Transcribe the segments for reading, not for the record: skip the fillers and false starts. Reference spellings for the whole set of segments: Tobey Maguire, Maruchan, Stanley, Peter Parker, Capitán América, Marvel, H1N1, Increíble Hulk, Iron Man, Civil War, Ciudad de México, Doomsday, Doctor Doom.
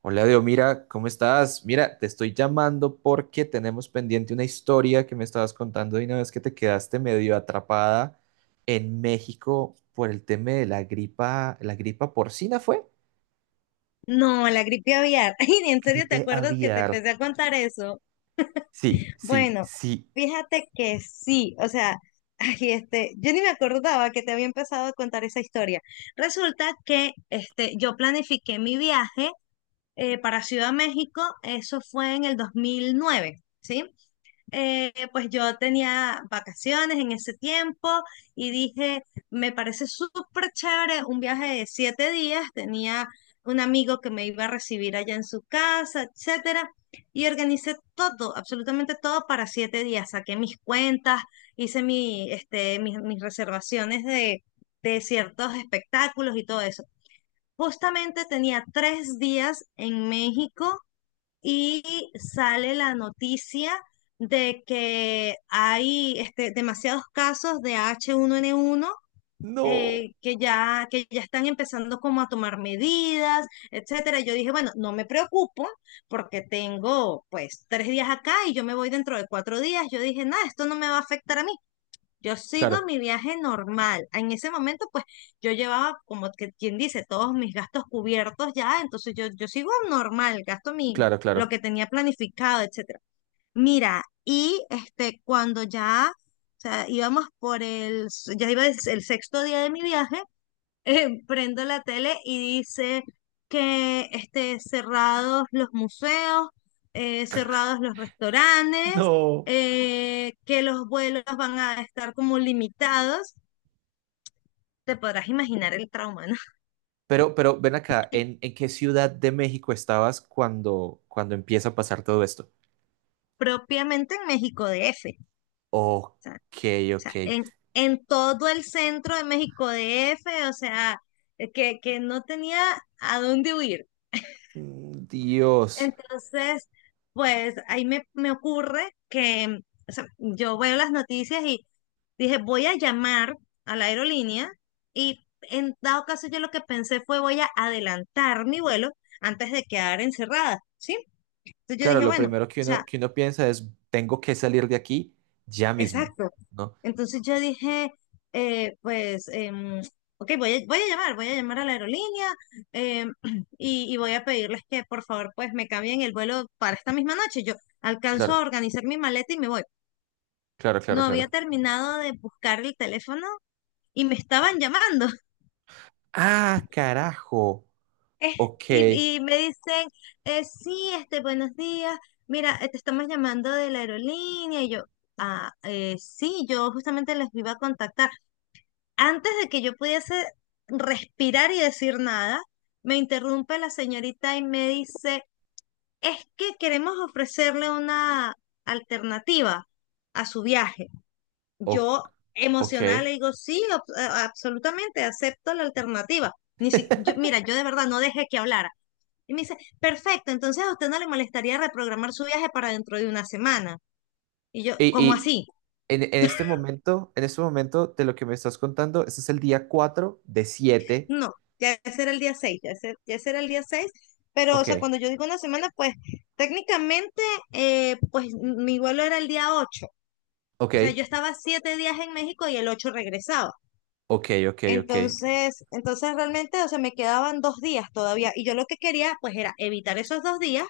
Hola, Dios, mira, ¿cómo estás? Mira, te estoy llamando porque tenemos pendiente una historia que me estabas contando de una vez que te quedaste medio atrapada en México por el tema de la gripa porcina, ¿fue? No, la gripe aviar. Ay, ¿en serio te Gripe acuerdas que te aviar. empecé a contar eso? Sí, sí, Bueno, sí. fíjate que sí, o sea, ay, este, yo ni me acordaba que te había empezado a contar esa historia. Resulta que este, yo planifiqué mi viaje para Ciudad de México. Eso fue en el 2009, ¿sí? Pues yo tenía vacaciones en ese tiempo y dije, me parece súper chévere un viaje de 7 días. Tenía un amigo que me iba a recibir allá en su casa, etcétera, y organicé todo, absolutamente todo para 7 días. Saqué mis cuentas, hice mis reservaciones de ciertos espectáculos y todo eso. Justamente tenía 3 días en México y sale la noticia de que hay este, demasiados casos de H1N1. No. Que ya están empezando como a tomar medidas, etcétera. Yo dije, bueno, no me preocupo porque tengo pues 3 días acá y yo me voy dentro de 4 días. Yo dije, nada, esto no me va a afectar a mí. Yo sigo Claro, mi viaje normal. En ese momento, pues yo llevaba, como que quien dice, todos mis gastos cubiertos ya, entonces yo sigo normal, gasto claro, lo claro. que tenía planificado, etcétera. Mira, y este, cuando ya, o sea, íbamos por el, s- ya iba el, s- el sexto día de mi viaje. Prendo la tele y dice que este, cerrados los museos, cerrados los restaurantes, No. Que los vuelos van a estar como limitados. Te podrás imaginar el trauma, ¿no? Pero ven acá, ¿en qué ciudad de México estabas cuando empieza a pasar todo esto? Propiamente en México DF, Ok, o ok. sea, en, todo el centro de México D. F., o sea, que no tenía a dónde huir. Mm, Dios. Entonces, pues ahí me, ocurre que, o sea, yo veo las noticias y dije, voy a llamar a la aerolínea, y en dado caso yo lo que pensé fue voy a adelantar mi vuelo antes de quedar encerrada, ¿sí? Entonces yo Claro, dije, lo bueno, o primero sea. que uno piensa es, tengo que salir de aquí ya mismo, Exacto. ¿no? Entonces yo dije, eh, pues, em, ok, voy a llamar a la aerolínea, em, y voy a pedirles que por favor pues me cambien el vuelo para esta misma noche. Yo alcanzo a Claro, organizar mi maleta y me voy. claro, claro, No había claro. terminado de buscar el teléfono y me estaban llamando. Ah, carajo. Eh, Ok, y me dicen, sí, este, buenos días, mira, te estamos llamando de la aerolínea. Y yo, ah, sí, yo justamente les iba a contactar. Antes de que yo pudiese respirar y decir nada, me interrumpe la señorita y me dice, es que queremos ofrecerle una alternativa a su viaje. o- Yo ok. emocional le digo, sí, absolutamente, acepto la alternativa. Ni si- yo- mira, yo de verdad no dejé que hablara. Y me dice, perfecto, entonces a usted no le molestaría reprogramar su viaje para dentro de una semana. Y yo, Y, ¿cómo y así? En este momento de lo que me estás contando, este es el día cuatro de siete. No, ya ese era el día 6. Pero o Ok, sea, cuando yo digo una semana, pues técnicamente, pues mi vuelo era el día 8, ok, o sea, yo estaba 7 días en México y el 8 regresaba. ok, ok, ok. Entonces realmente, o sea, me quedaban 2 días todavía y yo lo que quería, pues, era evitar esos 2 días,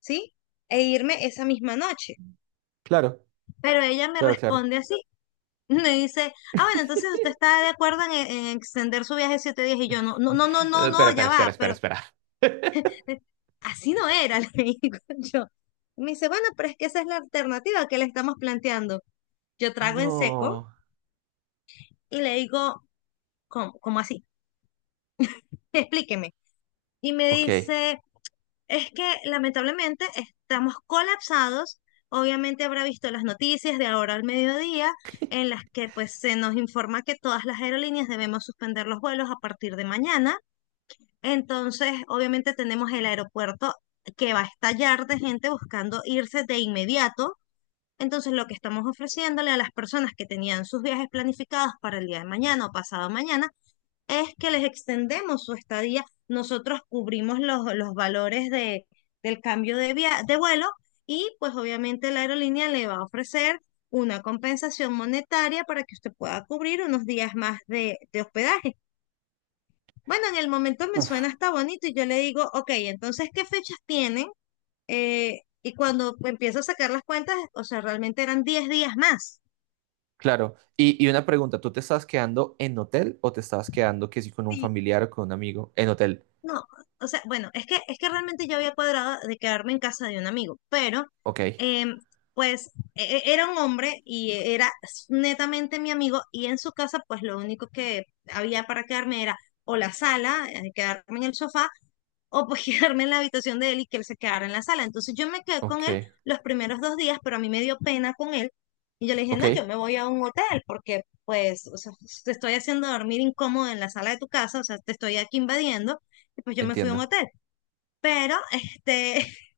¿sí? E irme esa misma noche. Claro, Pero ella me claro, claro. responde así, me dice, ah, bueno, entonces usted está de acuerdo en, extender su viaje 7 días. Y yo no, no, no, no, no, Espera, no, espera, ya va, espera, espera, pero espera. así no era, le digo yo. Me dice, bueno, pero es que esa es la alternativa que le estamos planteando. Yo trago en seco No. y le digo, cómo así? Explíqueme. Y me Ok. dice, es que lamentablemente estamos colapsados. Obviamente habrá visto las noticias de ahora al mediodía en las que pues se nos informa que todas las aerolíneas debemos suspender los vuelos a partir de mañana. Entonces, obviamente tenemos el aeropuerto que va a estallar de gente buscando irse de inmediato. Entonces, lo que estamos ofreciéndole a las personas que tenían sus viajes planificados para el día de mañana o pasado mañana es que les extendemos su estadía. Nosotros cubrimos los valores del cambio de vuelo, y pues obviamente la aerolínea le va a ofrecer una compensación monetaria para que usted pueda cubrir unos días más de hospedaje. Bueno, en el momento me suena hasta bonito y yo le digo, ok, entonces, ¿qué fechas tienen? Y cuando empiezo a sacar las cuentas, o sea, realmente eran 10 días más. Claro. Y una pregunta, ¿tú te estabas quedando en hotel o te estabas quedando que sí con un Sí, familiar o con un amigo? En hotel. no, o sea, bueno, es que realmente yo había cuadrado de quedarme en casa de un amigo, pero Ok, em, pues era un hombre y era netamente mi amigo, y en su casa pues lo único que había para quedarme era o la sala, quedarme en el sofá o pues quedarme en la habitación de él y que él se quedara en la sala. Entonces yo me quedé con él ok, los primeros 2 días, pero a mí me dio pena con él. Y yo le dije, ok, no, yo me voy a un hotel porque, pues, o sea, pues, te estoy haciendo dormir incómodo en la sala de tu casa, o sea, te estoy aquí invadiendo. Y pues yo me fui a un entiendo. hotel. Pero este,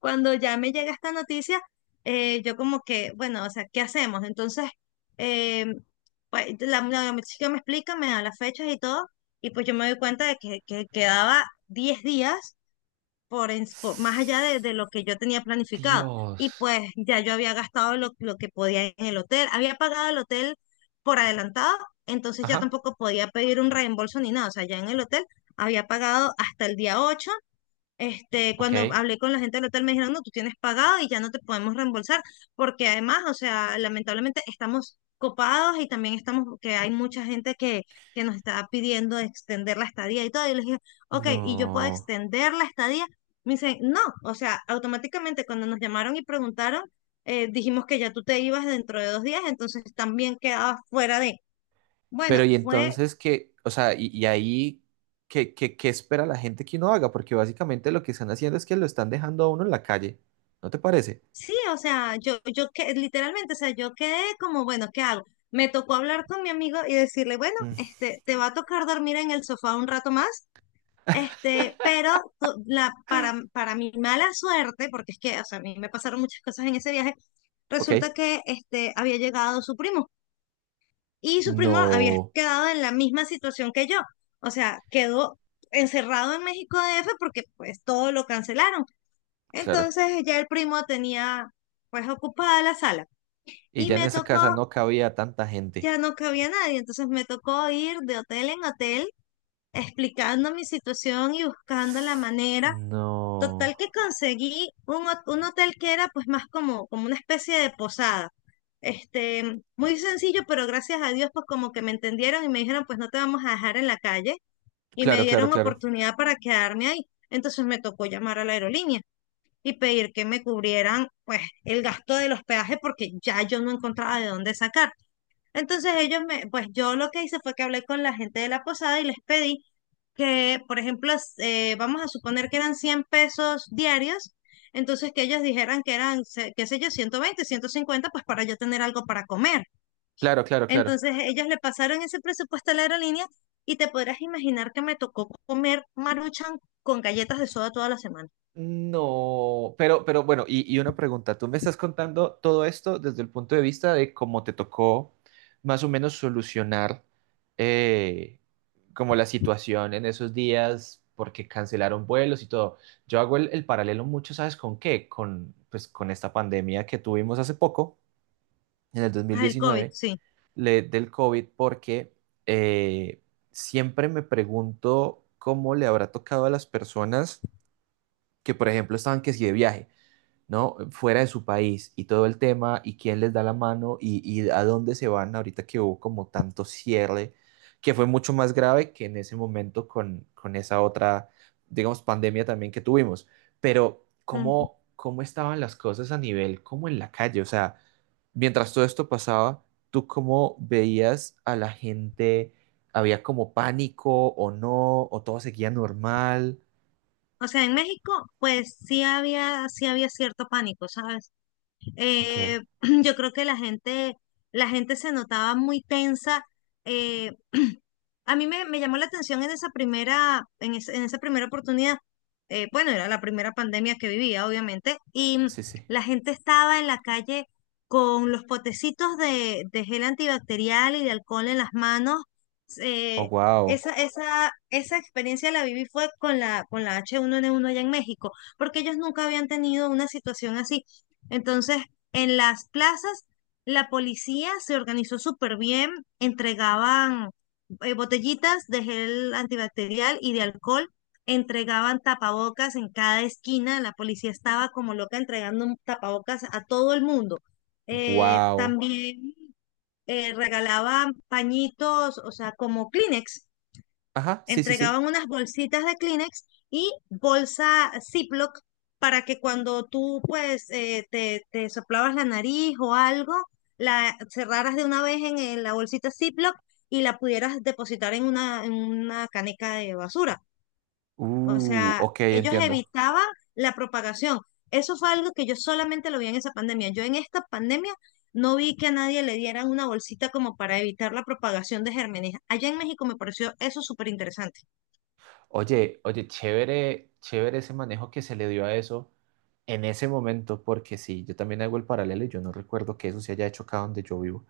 cuando ya me llega esta noticia, yo como que, bueno, o sea, ¿qué hacemos? Entonces, eh, pues la chica me explica, me da las fechas y todo, y pues yo me doy cuenta que quedaba 10 días más allá de lo que yo tenía planificado. Y Dios. pues ya yo había gastado lo que podía en el hotel, había pagado el hotel por adelantado, entonces ya Ajá, tampoco podía pedir un reembolso ni nada, o sea, ya en el hotel había pagado hasta el día 8. Este, cuando ok. hablé con la gente del hotel me dijeron, no, tú tienes pagado y ya no te podemos reembolsar, porque además, o sea, lamentablemente estamos copados y también estamos, que hay mucha gente que nos está pidiendo extender la estadía y todo. Y les dije, ok, ¿y yo puedo No. extender la estadía? Me dicen, no, o sea, automáticamente cuando nos llamaron y preguntaron, dijimos que ya tú te ibas dentro de 2 días, entonces también quedabas fuera de... Bueno, Pero y fue... entonces qué, o sea, y ahí, ¿qué espera la gente que uno haga? Porque básicamente lo que están haciendo es que lo están dejando a uno en la calle. ¿No te parece? Sí, o sea, yo que literalmente, o sea, yo quedé como, bueno, ¿qué hago? Me tocó hablar con mi amigo y decirle, bueno, Mm, este, te va a tocar dormir en el sofá un rato más, este, pero para mi mala suerte, porque es que, o sea, a mí me pasaron muchas cosas en ese viaje. ok. Resulta que este, había llegado su primo, y su primo había No, quedado en la misma situación que yo, o sea, quedó encerrado en México DF porque pues todo lo cancelaron. claro. Entonces ya el primo tenía pues ocupada la sala Y y ya en me esa tocó, casa no cabía tanta gente. ya no cabía nadie, entonces me tocó ir de hotel en hotel explicando mi situación y buscando la manera. No. Total que conseguí un hotel que era pues más como una especie de posada. Este, muy sencillo, pero gracias a Dios, pues, como que me entendieron y me dijeron, pues, no te vamos a dejar en la calle, y me Claro, claro, dieron claro. oportunidad para quedarme ahí. Entonces me tocó llamar a la aerolínea y pedir que me cubrieran pues el gasto del hospedaje porque ya yo no encontraba de dónde sacar. Entonces ellos me, pues yo lo que hice fue que hablé con la gente de la posada y les pedí que, por ejemplo, vamos a suponer que eran 100 pesos diarios, entonces que ellos dijeran que eran, qué sé yo, 120, 150 pues para yo tener algo para comer. Claro, claro, claro. Entonces ellos le pasaron ese presupuesto a la aerolínea y te podrás imaginar que me tocó comer Maruchan con galletas de soda toda la semana. No, pero bueno, y una pregunta, tú me estás contando todo esto desde el punto de vista de cómo te tocó más o menos solucionar eh, como la situación en esos días porque cancelaron vuelos y todo. Yo hago el paralelo mucho, ¿sabes con qué? Con, pues, con esta pandemia que tuvimos hace poco, en el dos mil Ah, el COVID, diecinueve. sí. Del COVID porque eh, siempre me pregunto cómo le habrá tocado a las personas que, por ejemplo, estaban que si de viaje. ¿No? Fuera de su país y todo el tema y quién les da la mano y a dónde se van ahorita que hubo como tanto cierre, que fue mucho más grave que en ese momento con esa otra, digamos, pandemia también que tuvimos. Pero, ¿cómo, cómo estaban las cosas a nivel, como en la calle? O sea, mientras todo esto pasaba, ¿tú cómo veías a la gente? ¿Había como pánico o no? ¿O todo seguía normal? O sea, en México, pues sí había, cierto pánico, ¿sabes? Ok, Eh, yo creo que la gente se notaba muy tensa. eh, a mí me llamó la atención en esa primera, en esa primera oportunidad. Bueno, era la primera pandemia que vivía, obviamente, y sí, sí. la gente estaba en la calle con los potecitos de gel antibacterial y de alcohol en las manos. Oh, eh, wow, esa experiencia la viví fue con la H1N1 allá en México, porque ellos nunca habían tenido una situación así. Entonces, en las plazas, la policía se organizó súper bien, entregaban botellitas de gel antibacterial y de alcohol, entregaban tapabocas en cada esquina, la policía estaba como loca entregando un tapabocas a todo el mundo. Eh, wow. también eh, regalaban pañitos, o sea, como Kleenex. Ajá, sí, sí, sí. Entregaban unas bolsitas de Kleenex y bolsa Ziploc para que cuando tú, pues, te soplabas la nariz o algo, la cerraras de una vez en la bolsita Ziploc y la pudieras depositar en una caneca de basura. O sea, Ok, ellos entiendo. evitaban la propagación. Eso fue algo que yo solamente lo vi en esa pandemia. Yo en esta pandemia no vi que a nadie le dieran una bolsita como para evitar la propagación de gérmenes. Allá en México me pareció eso súper interesante. Oye, oye, chévere, chévere ese manejo que se le dio a eso en ese momento, porque sí, yo también hago el paralelo y yo no recuerdo que eso se haya hecho acá donde yo vivo.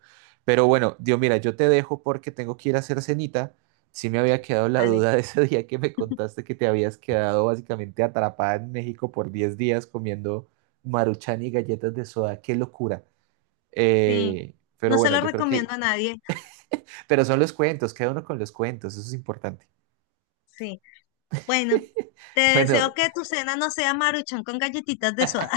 Pero bueno, Dios, mira, yo te dejo porque tengo que ir a hacer cenita. Sí me había quedado la Vale. duda de ese día que me contaste que te habías quedado básicamente atrapada en México por 10 días comiendo Maruchan y galletas de soda. ¡Qué locura! Sí, Eh, pero no se bueno, lo yo creo recomiendo que a nadie. pero son los cuentos, queda uno con los cuentos, eso es importante. Sí, bueno, te Bueno, deseo que tu cena no sea maruchan con galletitas de soda.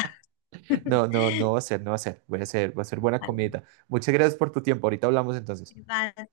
no, no, no va a ser, no va a ser. Voy a hacer, va a ser buena Vale, comida. Muchas gracias por tu tiempo. Ahorita hablamos entonces. vale.